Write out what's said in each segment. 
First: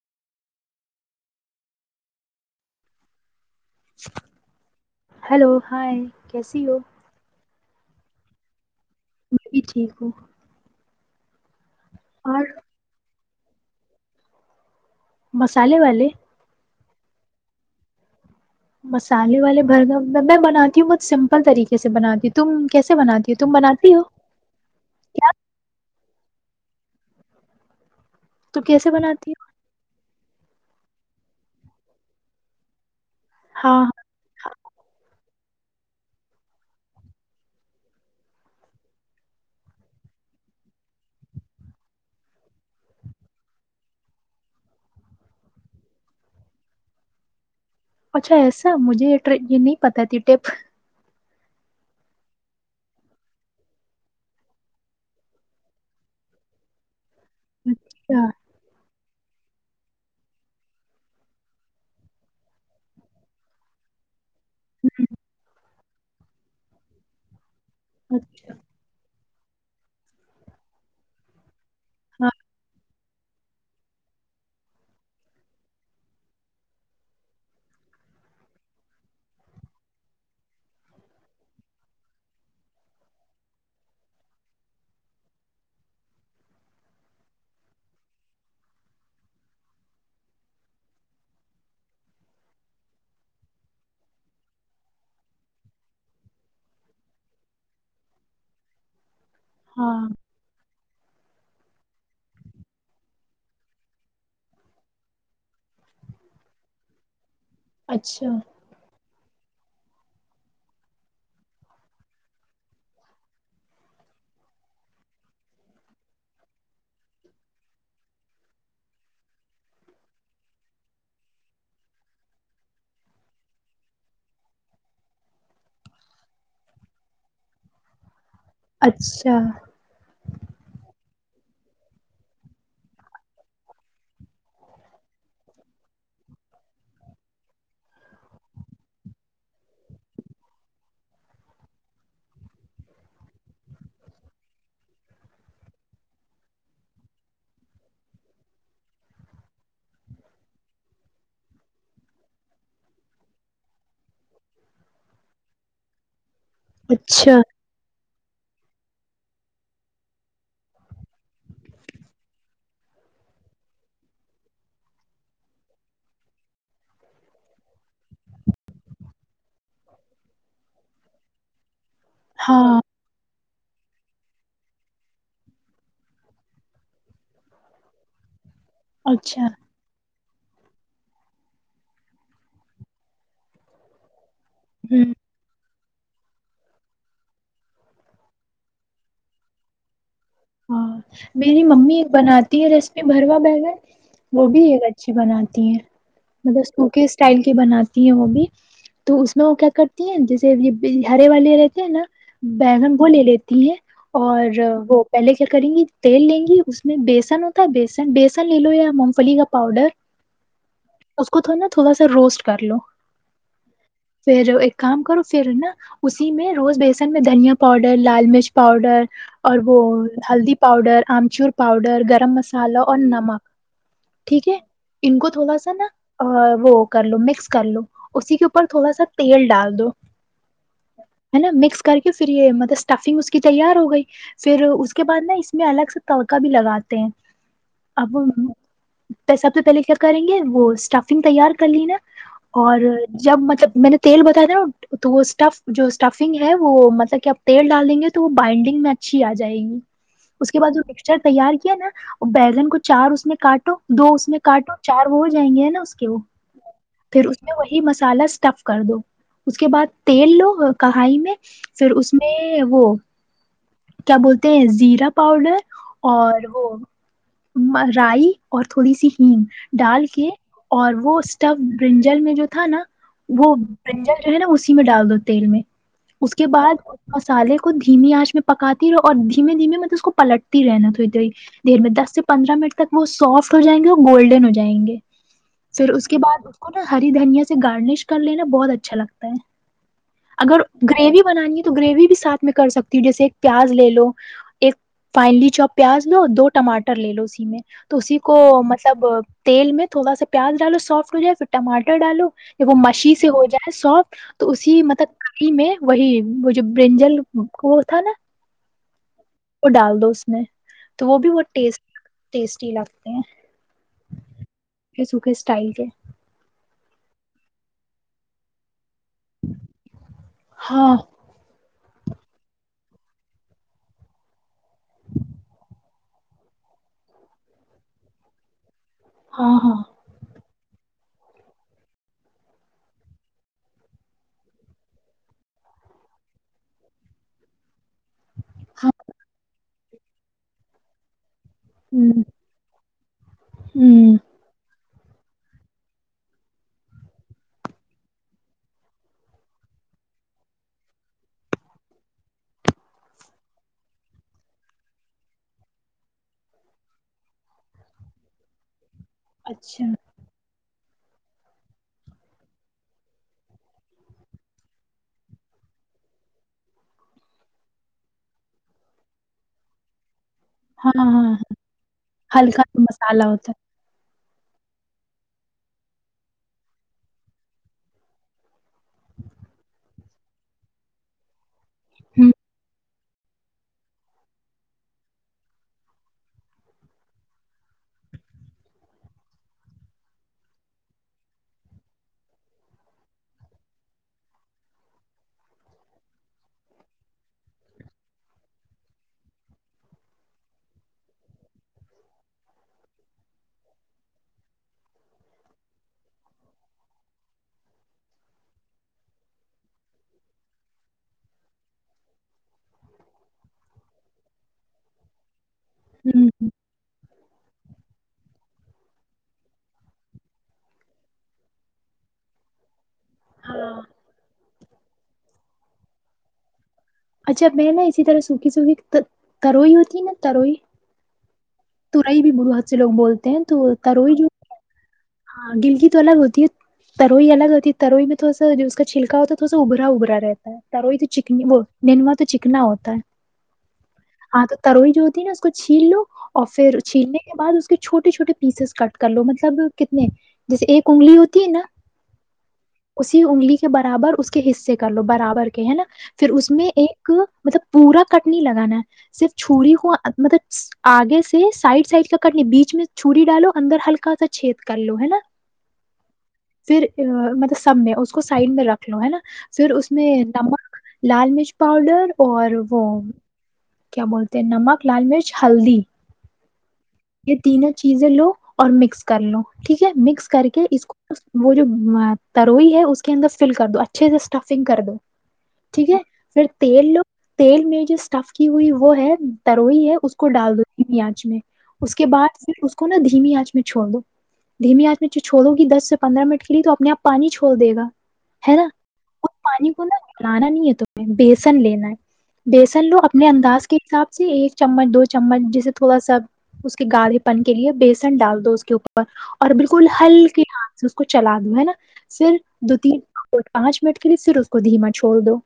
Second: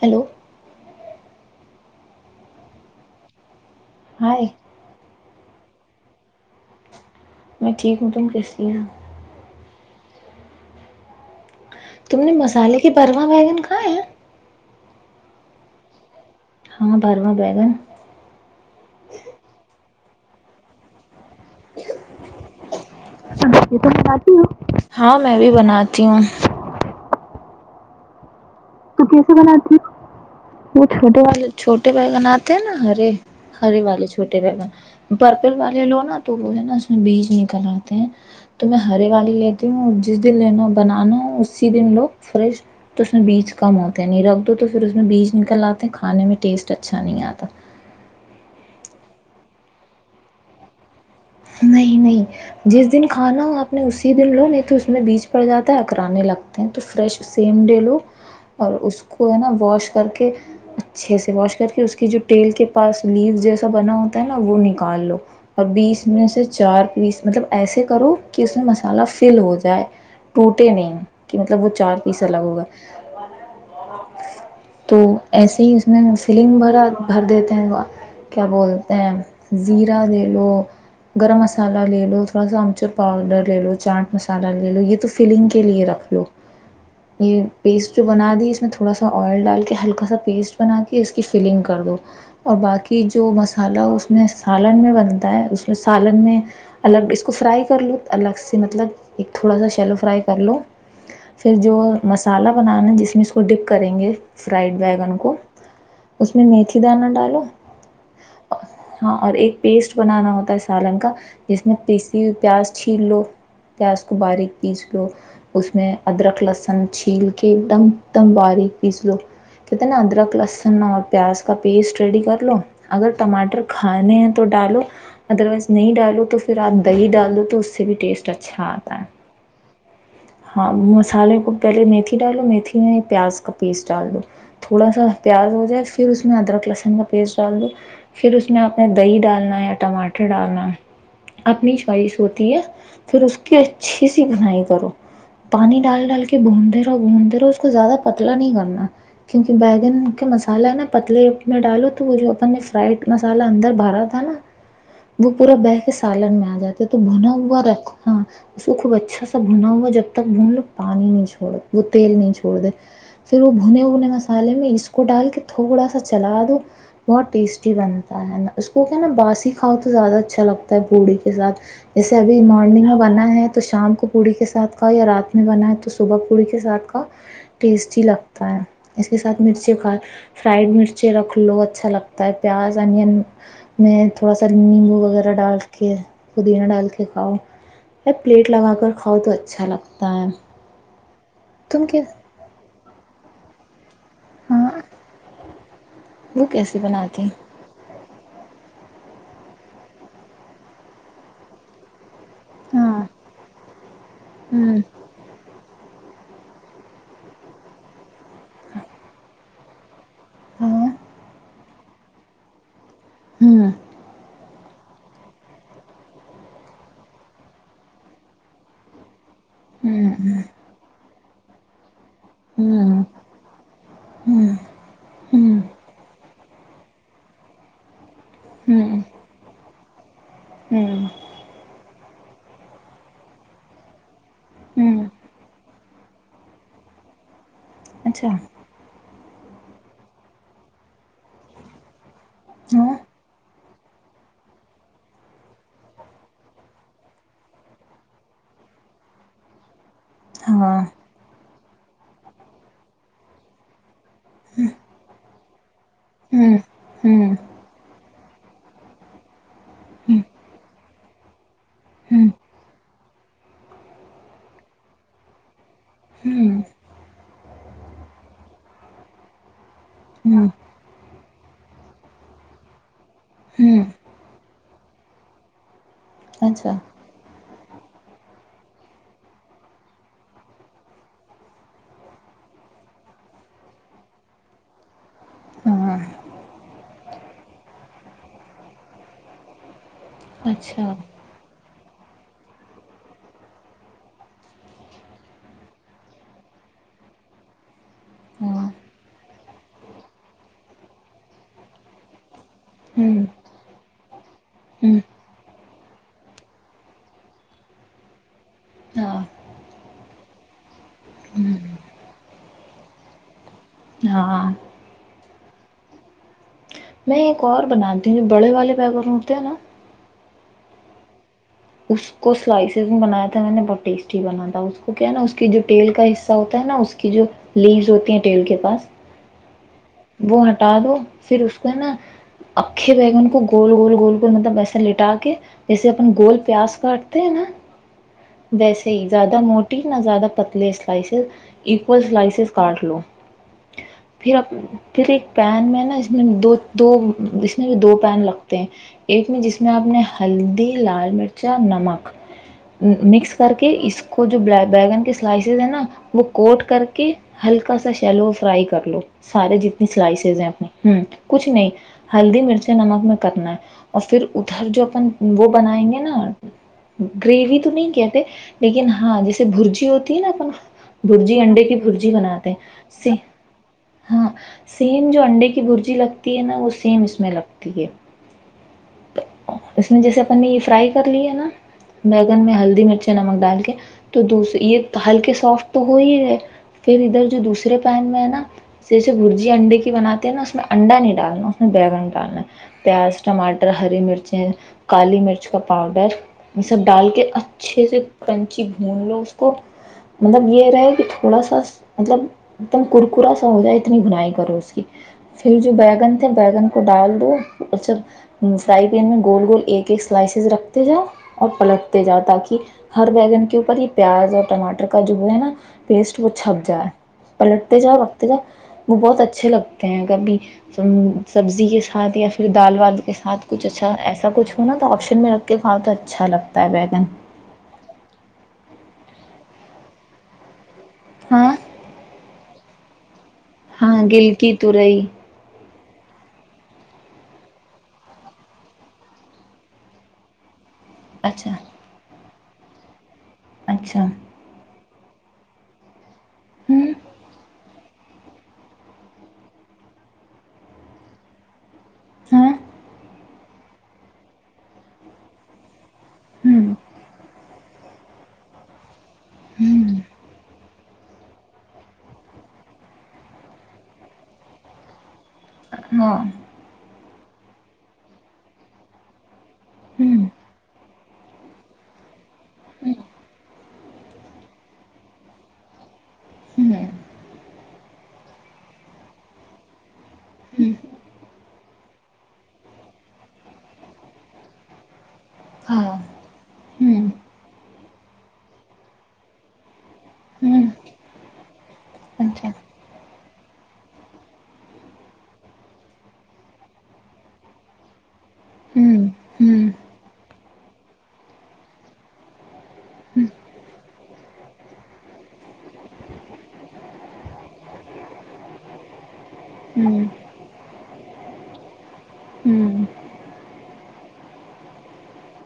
hello hi hello hi کیسی ہو میں ٹھیک ہوں تم کیس لیے میں بھی ٹھیک ہو تم نے مسالے کے بھر وہاں وگن کہ ہے مسالے والے ہاں برواں بیگن مسالے والے برگ میں بناتی ہوں بہت سمپل طریقے سے بناتی ہوں تم کیسے بناتی ہو تم بناتی ہو اتی ہ ہاں میں بھی بناتی ہوں تو کیسے بناتی ہو وہ چھوٹے والے چھوٹے بھگناتے ہیں نا ہرے ہاں ہرے والے چھوٹے رہگان پرپل والے لو نا تو وہ جو ہے نا اس میں بیج نکل آتے ہیں تو میں ہرے والی لیتی ہوں جس دن لینا بنانا اسی دن لوگ فریش تو اس میں بیج کم ہوتے ہیں نہیں رکھ دو تو پھر اس میں بیج نکل آتے ہیں کھانے میں ٹیسٹ اچھا نہیں آتا اچھا ایسا مجھے یہ یہ نہیں پت تھی ٹپ نہیں نہیں جس دن کھانا ہو آپ نے اسی دن لو نہیں تو اس میں بیج پڑ جاتا ہے اکرانے لگتے ہیں تو فریش سیم ڈے لو اچھا اور اس کو ہے نا واش کر کے اچھے سے واش کر کے اس کی جو ٹیل کے پاس لیو جیسا بنا ہوتا ہے نا وہ نکال لو اور بیس میں سے چار پیس مطلب ایسے کرو کہ اچھا اس میں مصالحہ فل ہو جائے ٹوٹے نہیں کی مطلب وہ چار پیس ہاں الگ ہوگا تو ایسے ہی اس میں سلنگ وغیرہ بھر دیتے ہیں کیا بولتے ہیں زیرا لے لو گرم مسالہ لے لو تھوڑا سا امچور پاؤڈر لے لو چاٹ مسالہ لے لو یہ تو فلنگ کے لیے رکھ لو یہ پیسٹ جو بنا دی اس میں تھوڑا سا آئل ڈال کے ہلکا سا پیسٹ بنا کے اس کی فلنگ کر دو اور باقی جو مسالہ اس میں سالن میں بنتا ہے اس سالن میں الگ اس کو فرائی کر لو الگ سے مطلب ایک تھوڑا سا شیلو ہاں فرائی کر لو پھر جو مسالہ بنانا جس میں اس کو ڈپ کریں گے فرائڈ بیگن کو اس میں میتھی دانا ڈالو اچھا ہاں اور ایک پیسٹ بنانا ہوتا ہے اس سالن کا جس میں پیسی ہو پیاز چھیل لو پیاز کو باریک پیس لو اس میں ادرک لہسن چھیل کے ایک دم دم باریک پیس لو کہتے ہیں نا ادرک لہسن اور پیاز کا پیسٹ ریڈی کر لو اگر ٹماٹر کھانے ہیں تو ڈالو ادر وائز نہیں ڈالو تو پھر آپ دہی ڈال دو تو اس سے بھی ٹیسٹ اچھا آتا ہے اچھا ہاں مسالے کو پہلے میتھی ڈالو میتھی میں پیاز کا پیسٹ ڈال دو تھوڑا سا پیاز ہو جائے پھر اس میں ادرک لہسن کا پیسٹ ڈال دو پھر اس میں اپنا دہی ڈالنا یا ٹماٹر ڈالنا اپنی چوائس ہوتی ہے پھر اس کی اچھی سی بنائی کرو پانی ڈال ڈال کے بھونتے رہو بھونتے رہو اس کو زیادہ پتلا نہیں کرنا کیونکہ بیگن کا مسالا ہے نا پتلے میں ڈالو تو وہ جو اپ فرائڈ مسالہ اندر بارا تھا نا وہ پورا بہہ کے سالن میں یہ تو بنہ اچھا ہوا رکھو ہاں اس کو خوب اچھا سا بنا ہوا جب تک بھون لو پانی نہیں چھوڑ وہ تیل نہیں چھوڑ دے پھر وہ بھنے بنے مسالے میں اس کو ڈال کے تھوڑا سا چلا دو بہت ٹیسٹی بنتا ہے نا اس کو کیا ہے نا باسی کھاؤ تو زیادہ اچھا لگتا ہے پوڑی کے ساتھ جیسے ابھی ہاں مارنگ میں بنا ہے تو شام کو پوڑی کے ساتھ کا یا رات میں بنا ہے تو صبح پوڑی کے ساتھ کا ٹیسٹ لگتا اس کے ساتھ اچھا مرچی کا فرائڈ مرچیں رکھ لو اچھا لگتا ہے پیاز انین میں تھوڑا سا نیمبو ہوں وغیرہ ڈال پودینہ ڈال کے کھاؤ پلیٹ لگا کر کاؤ تو چلو ہاں میری ممی ایک بناتی ہے ریسیپی بروا بیگن وہ بھی ہاں ایک اچھی بناتی وہ ہیں بس کیسے انکے بناتی سٹائل کی بناتی ہیں وہ بھی تو اس میں وہ کیا کرتی ہیں جیسے یہ ہرے والے رہتے ہیں نا بگن ہاں وہ لے لیتی ہیں اور ہوں وہ کریں گی تیل لیں گی اس میں بیسن ہوتا ہے بیسن بیسن لے لو یا مونگ پلی کا پاؤڈر ہاں اس کو تھوڑا نا تھوڑا سا روسٹ کر لو ہوں پھر ایک کام کرو پھر نا اسی میں روز بیسن میں دھنیا پاؤڈر لال مرچ پاؤڈر اور وہ ہوں ہوں ہلدی پاؤڈر آمچور پاؤڈر گ [unintelligible] مسالا اور ہوں نمک ٹھیک ہے ان کو تھوڑا ہوں سا نا وہ کر لو مکس کرلو اسی کے اوپر تھوڑا ہوں سا تیل ڈال دو ہوں ہے نا مکس کر کے پھر یہ مطلب اسٹفنگ اس کی تیار ہوگی کوئی [unintelligible] پھر اس اس کے ہوں بعد نا اس میں الگ سے تڑکا بھی لگاتے ہیں اب اچھا پیسہ تو [unintelligible] پہلے کیا کریں گے وہ اسٹفنگ تیار کر لینا اور ہاں جب مطلب میں نے تیل بتایا تھا نا تو وہ اسٹف جو اسٹفنگ ہے وہ مطلب کہ آپ تیل ڈال دیں گے تو وہ بائنڈنگ میں اچھی آ جائے گی اس کے بعد ہاں جو ایکسٹرا تیار کیا [unintelligible] بیگن کو چار اس نے کاٹو دو اس میں کاٹو چار ہو جائیں گے نا اس کے ہوں پھر ہوں اس میں وہی مصالحہ سٹف کر دو اس کے بعد تیل لو کڑاہی میں پھر اس ہوں میں وہ کیا بولتے ہیں زیرا پاؤڈر ہوں اور وہ ہوں رائی اور تھوڑی سی ہگ ڈال کے اور وہ اسٹو برنجل میں جو تھا نا وہ ہوں برنجل جو ہے نا اسی میں ڈال دو تیل میں اس کے اچھا بعد مسالے دھیمی آنچ میں پکاتی رہو اور د [inaudible] دھیمے دھیمے میں تو اس کو پلٹتی رہنا تھوڑی تھوڑی دیر میں دس سے پندرہ منٹ تک وہ سافٹ ہو جائیں گے اور گولڈن ہو جائیں گے پھر ہاں اس کے بع اس کو نا ہری دھنیا سے گارنش کر لینا بہت اچھا لگتا ہے اگر اچھا گریوی بنانی ہے تو گریوی بھی ساتھ میں کر سکتی ہوں جیسے ایک پیاز لے لو ایک فائنلی چوپ یاد لو دو ٹماٹر لے لو سیدھے ہاں وہ مشین ہوں سے ہو جائے ساف تو اسی ہوں مطلب کڑی میں وہی وہ جو برنجل وہ تھا نا ہاں وہ ڈال دو اس نے تو وہ بھی وہ ہوں ٹیسٹ ٹیسٹی لگتے ہیں ہاں [inaudible] میں ایک اور بناتی ہوں جو بڑے والے پ کروں ہوتے ہیں نا ہاں اس کو سلائسز میں بنایا تھا میں نے بہت ٹیسٹی بنا تھا اس کو کہنا اس کی جو ٹیل کا حصہ ہوتا ہے نا اس کے لیو ہوتی ہیں ٹیل کے پاس ہاں ہاں وہ ہٹا دو فیر اس کو نا اکھے بیگم کو گول گول گول کر مطلب پیسے لٹا کے جیسے اپنے گول پیاز کاٹتے ہیں نا ویسے ہاں ہی زیادہ موٹ نہ زیادہ پتلے سلائسز اکول ہ سلائسیز کاٹ لو ہ پھر اپ تی پین میں نا اس میں دو دو اس طرح کے دو پین لگتے ہیں ایک میں جس میں اپ نے ہلدی لال مرچہ نمک مکس کر کے اس کو جو بینگن کے سلائسز ہیں نا وہ کوٹ کر کے ہلکا سا شیلو فرائی کر لو سارے اچھا جتنی سلائسیز کچھ نہیں ہلدی مرچ نمک میں کنا ہے اور پھر ادھر جو اپن وہ بنائیں گے نا گریوی تو نہیں کہتے لیکن ہاں جیسے برجی ہوتی نا اپ ہاں ہاں برجی انڈے کی برجی بناتے ہلکا ہیں مسالہ ہوتا ہاں سین جو انڈے کی برجی لگتی ہے نا وہ سیم اس میں لگتی ہے [inaudible] جیسے اپن نے یہ فرائی کر لی ہے نا ہے ہ بینگن میں ہلدی مرچیں نمک ڈال کے توسر یہ ہلکے سافٹ تو ہو ہی گئے پھر ادھر جو دوسرے پین میں ہے نا اسے برجی انڈے کی بناتے ہیں نا اس میں انڈا نہیں ڈالنا اس میں ڈالنا ہے پیاز ٹماٹر ہری مرچیں کالی مرچ کا پاؤڈر یہ سب ڈال کے اچھے سے پن کی بھون لو اس کو مطلب یہ رہے کہ تھوڑا سا مطلب تم کرکرا سا ہو جائے اتنی بھنائی پھر جو بیگن تھے بیگن کو ڈال دو گول گول ایک ایک سلائسز رکھتے جاؤ اور پلٹتے جاؤ تاکہ ہر بین کے اوپر یہ پیاز اور ٹماٹر کا جملہ ہے نا ہ پیسٹ وہ ہ چھپ جائے پلٹتے جاؤ رکھتے جا وہ بہت اچھا اچھے لگتے ہیں کبھی سبزی کے ساتھ یا پھر دال وال کے ساتھ کچھ ہاں اچھا ایسا کچھ ہو نا تو آپشن میں رکھ کے کھاؤ تو اچھا لگتا ہے بیت اچھا میں نا اسی طرح سوکھی سوکھی تروئی ہوتی تروئی ہاں توورائی بھی بڑو ہاتھ سے لوگ بولتے تو ہاں تروئی جو گل کی تورئی ہاں گلک [inaudible] تارو تو چنی اچھا وہ نینوا تو اکنا ہوتا ہے اچھا ہاں تو ترو ہی جو ہوتی نا اس کو چھین لو اور پھر ہوں چھیلنے کے بعد اس چھوٹے چھوٹے پیسز کٹ کر لو مطلب کتنے جیسے ایک انگلی ہوتی ہے نا ہاں اسی انگلی کے برابر اس کے حصے کر لو برابر کے ہے نا پھر اس میں ہوں ایک مطلب پورا کٹنی لگانا ہے صرف چھوڑی ہو ہوں مطلب آگے سے سائڈ سائڈ کا کرنے بیچ میں چھی ڈالو اندر ہلکا سا چھید کر لو ہے نا ہاں پھر آ، مطلب سب میں اس کو سائڈ میں رکھ لو ہے نا پھر اس میں ہوں نمک لال مرچ پاؤڈر اور وہ ہوں کیا بولتے نمک لال مرچ ہلدی یہ تینوں چیزیں لو اور مکس کر لو ٹھیک ہے مکس کر کے ہوں اس کو وہ جو تروئی ہے اس کے اندر فل کر دو اچھے سے اسٹفنگ کر دو ہاں ٹھیک ہے پھر تیل لو ہوں تیل میں جو اسٹف کی ہوئی وہ ہے تروئی ہے اس کو ڈال دو ہوں پیاچ میں اس کے اچھا بعدھر اس کو نا دھیمی آنچ میں چھوڑ دو دھیمی آنچ میں چھوڑو گی دس سے پندرہ منٹ کے لیے تو اپنے آپ پانی چھوڑ دے گا ہے نا ہوں اس ہوں پانی کو نا بلانا نہیں ہے تمہیں بیسن لینا ہے بیسن لو اپنے انداز کے حساب سے ایک چمچ دو چمچ جیسے تھوڑا سا اس کے گھے پن کے لیے بیسن ڈال دو اس کے اوپر اور بالکل ہوں ہلکی ہ اس کو چلا دوں ہے نا پر دو ہوں تین اور پانچ منٹ کے لیے پھر اس کو دھیما چھوڑ دو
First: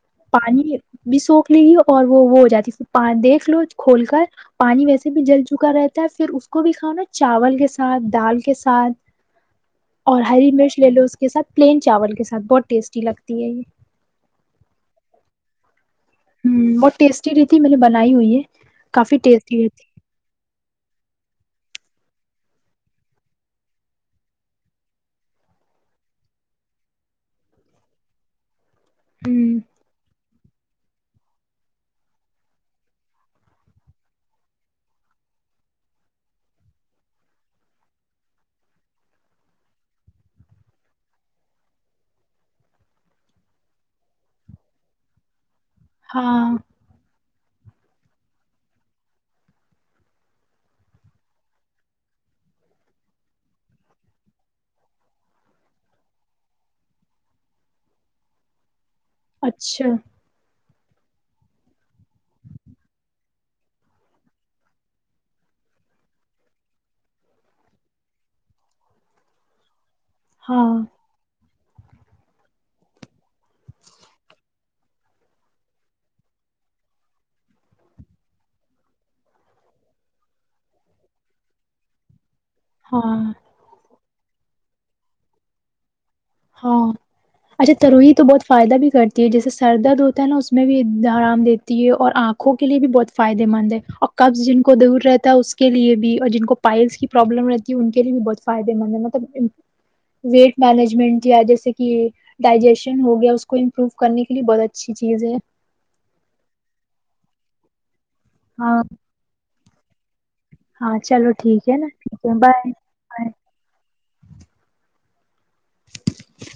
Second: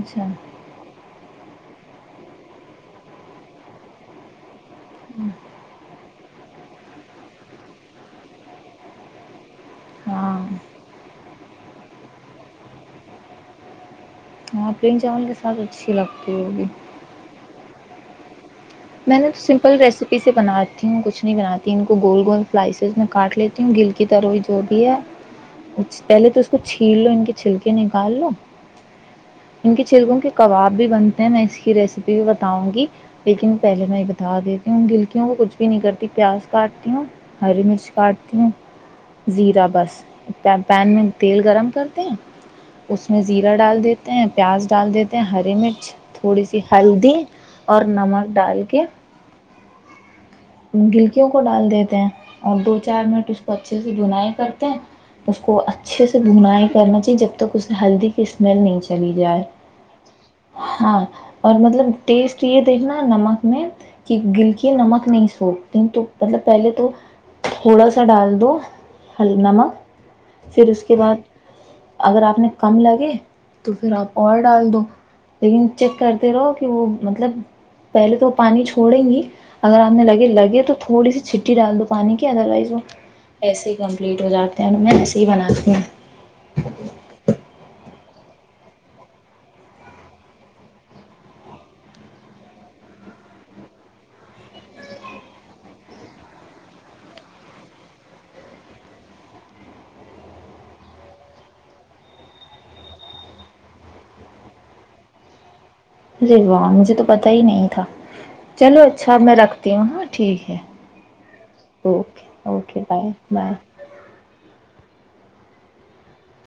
اچھا پانی بھی سو لی اور وہ وہ ہو جاتی پ دیکھ لو کھول کر پانی ویسے بھی جل چکا رہتا ہے پھر اس کو بھی کھاؤ نا چاول کے ساتھ دال کے ساتھ اور ہاں ہری مرچ لے لو اس کے ساتھ پلین چاول کے ساتھ بہت ٹیسٹی لگتی ہے یہ ہاں پلین چاول کے ساتھ اچھی لگتی ہ ہوگی بہت ٹٹیسٹی ر میں نے بنائی ہوئی ہے کافی میں نے ٹیسٹی سمپل ریسیپی سے بناتی ہوں کچھ نہیں بناتی گول گول سلائسیز میں کاٹ لیتی ہوں گل کی تروئی جو بھی ہے پہلے تو اس کو چھین لو ان کے چھلکے نکال لو رہتی ہ ان کے چڑگوں کے کباب بھی بنتے ہیں میں اس کی ریسیپی بھی بتاؤں گی لیکن پہلے میں یہ بتا دیتی ہوں گلکیوں کو کچھ بھی نہیں کرتی پیاز کاٹتی ہوں ہری مرچ کاٹتی ہوں زیرہ بس پین میں تیل گرم کرتے ہیں اس میں زیرہ ڈال دیتے ہیں پیاز ڈال دیتے ہیں ہری مرچ تھوڑی ہاں سی ہلدی اور نمک ڈال کے گلکیوں کو ڈال دیتے ہیں اور دو چار منٹ اس کو اچھے سے بنائی کرتے ہیں اس کو اچھے سے بنائی کرنا چاہیے جب تک اسے ہلدی کی اسمیل نہیں چاہی چلی جائے اچھا ہاں اور مطلب ٹیسٹ یہ دیکھنا نمک میں کہ گلک نمک نہیں س سوکھ د تو مطلب پہلے تو تھوڑا سا ڈال دو ہل نمک پھر ہاں اس کے بعد اگر آپ نے کم لگے تو پھر آپ اور ڈال دو لیکن چیک کرتے رہو کہ وہ مطلب پہلے تو پانی چھوڑیں گی اگر آپ نے لگے لگے تو تھوڑی سی چھٹی ڈال دو پانی کی ادروائز وہ ہاں ایسے ہی کم کمپلیٹ ہو جاتے ہیں میں ایسے ہی بنا سوں ہاں اچھا تروہت تو بہت فائدہ بھی کرتی ہے جیسے سر درد ہوتا ہے نا اس میں بھی آرام دیتی ہے اور آنکھوں کے لیے بھی بہت فائدے مند ہے اور قبض جن کو دور رہتا ہے اس کے لیے بھی اور جن کو پائلس کی پروابلم رہتی ہے ان کے لیے بھی بہت فائدے مند ہے مطلب ویٹ مینجمنٹ جیسے کہ ڈائجیشن ہو گیا اس کو امپروو کرنے کے لیے بہت اچھی چیز ہے ارے واہ مجھے تو پتا ہی نہیں تھا چلو ہاں اچھا میں رکھتا تاں ٹھیک ہے ہاں چلو ٹھیک ہے نا اوکے ٹھیک ہے اوکے بائے بائے [unintelligible]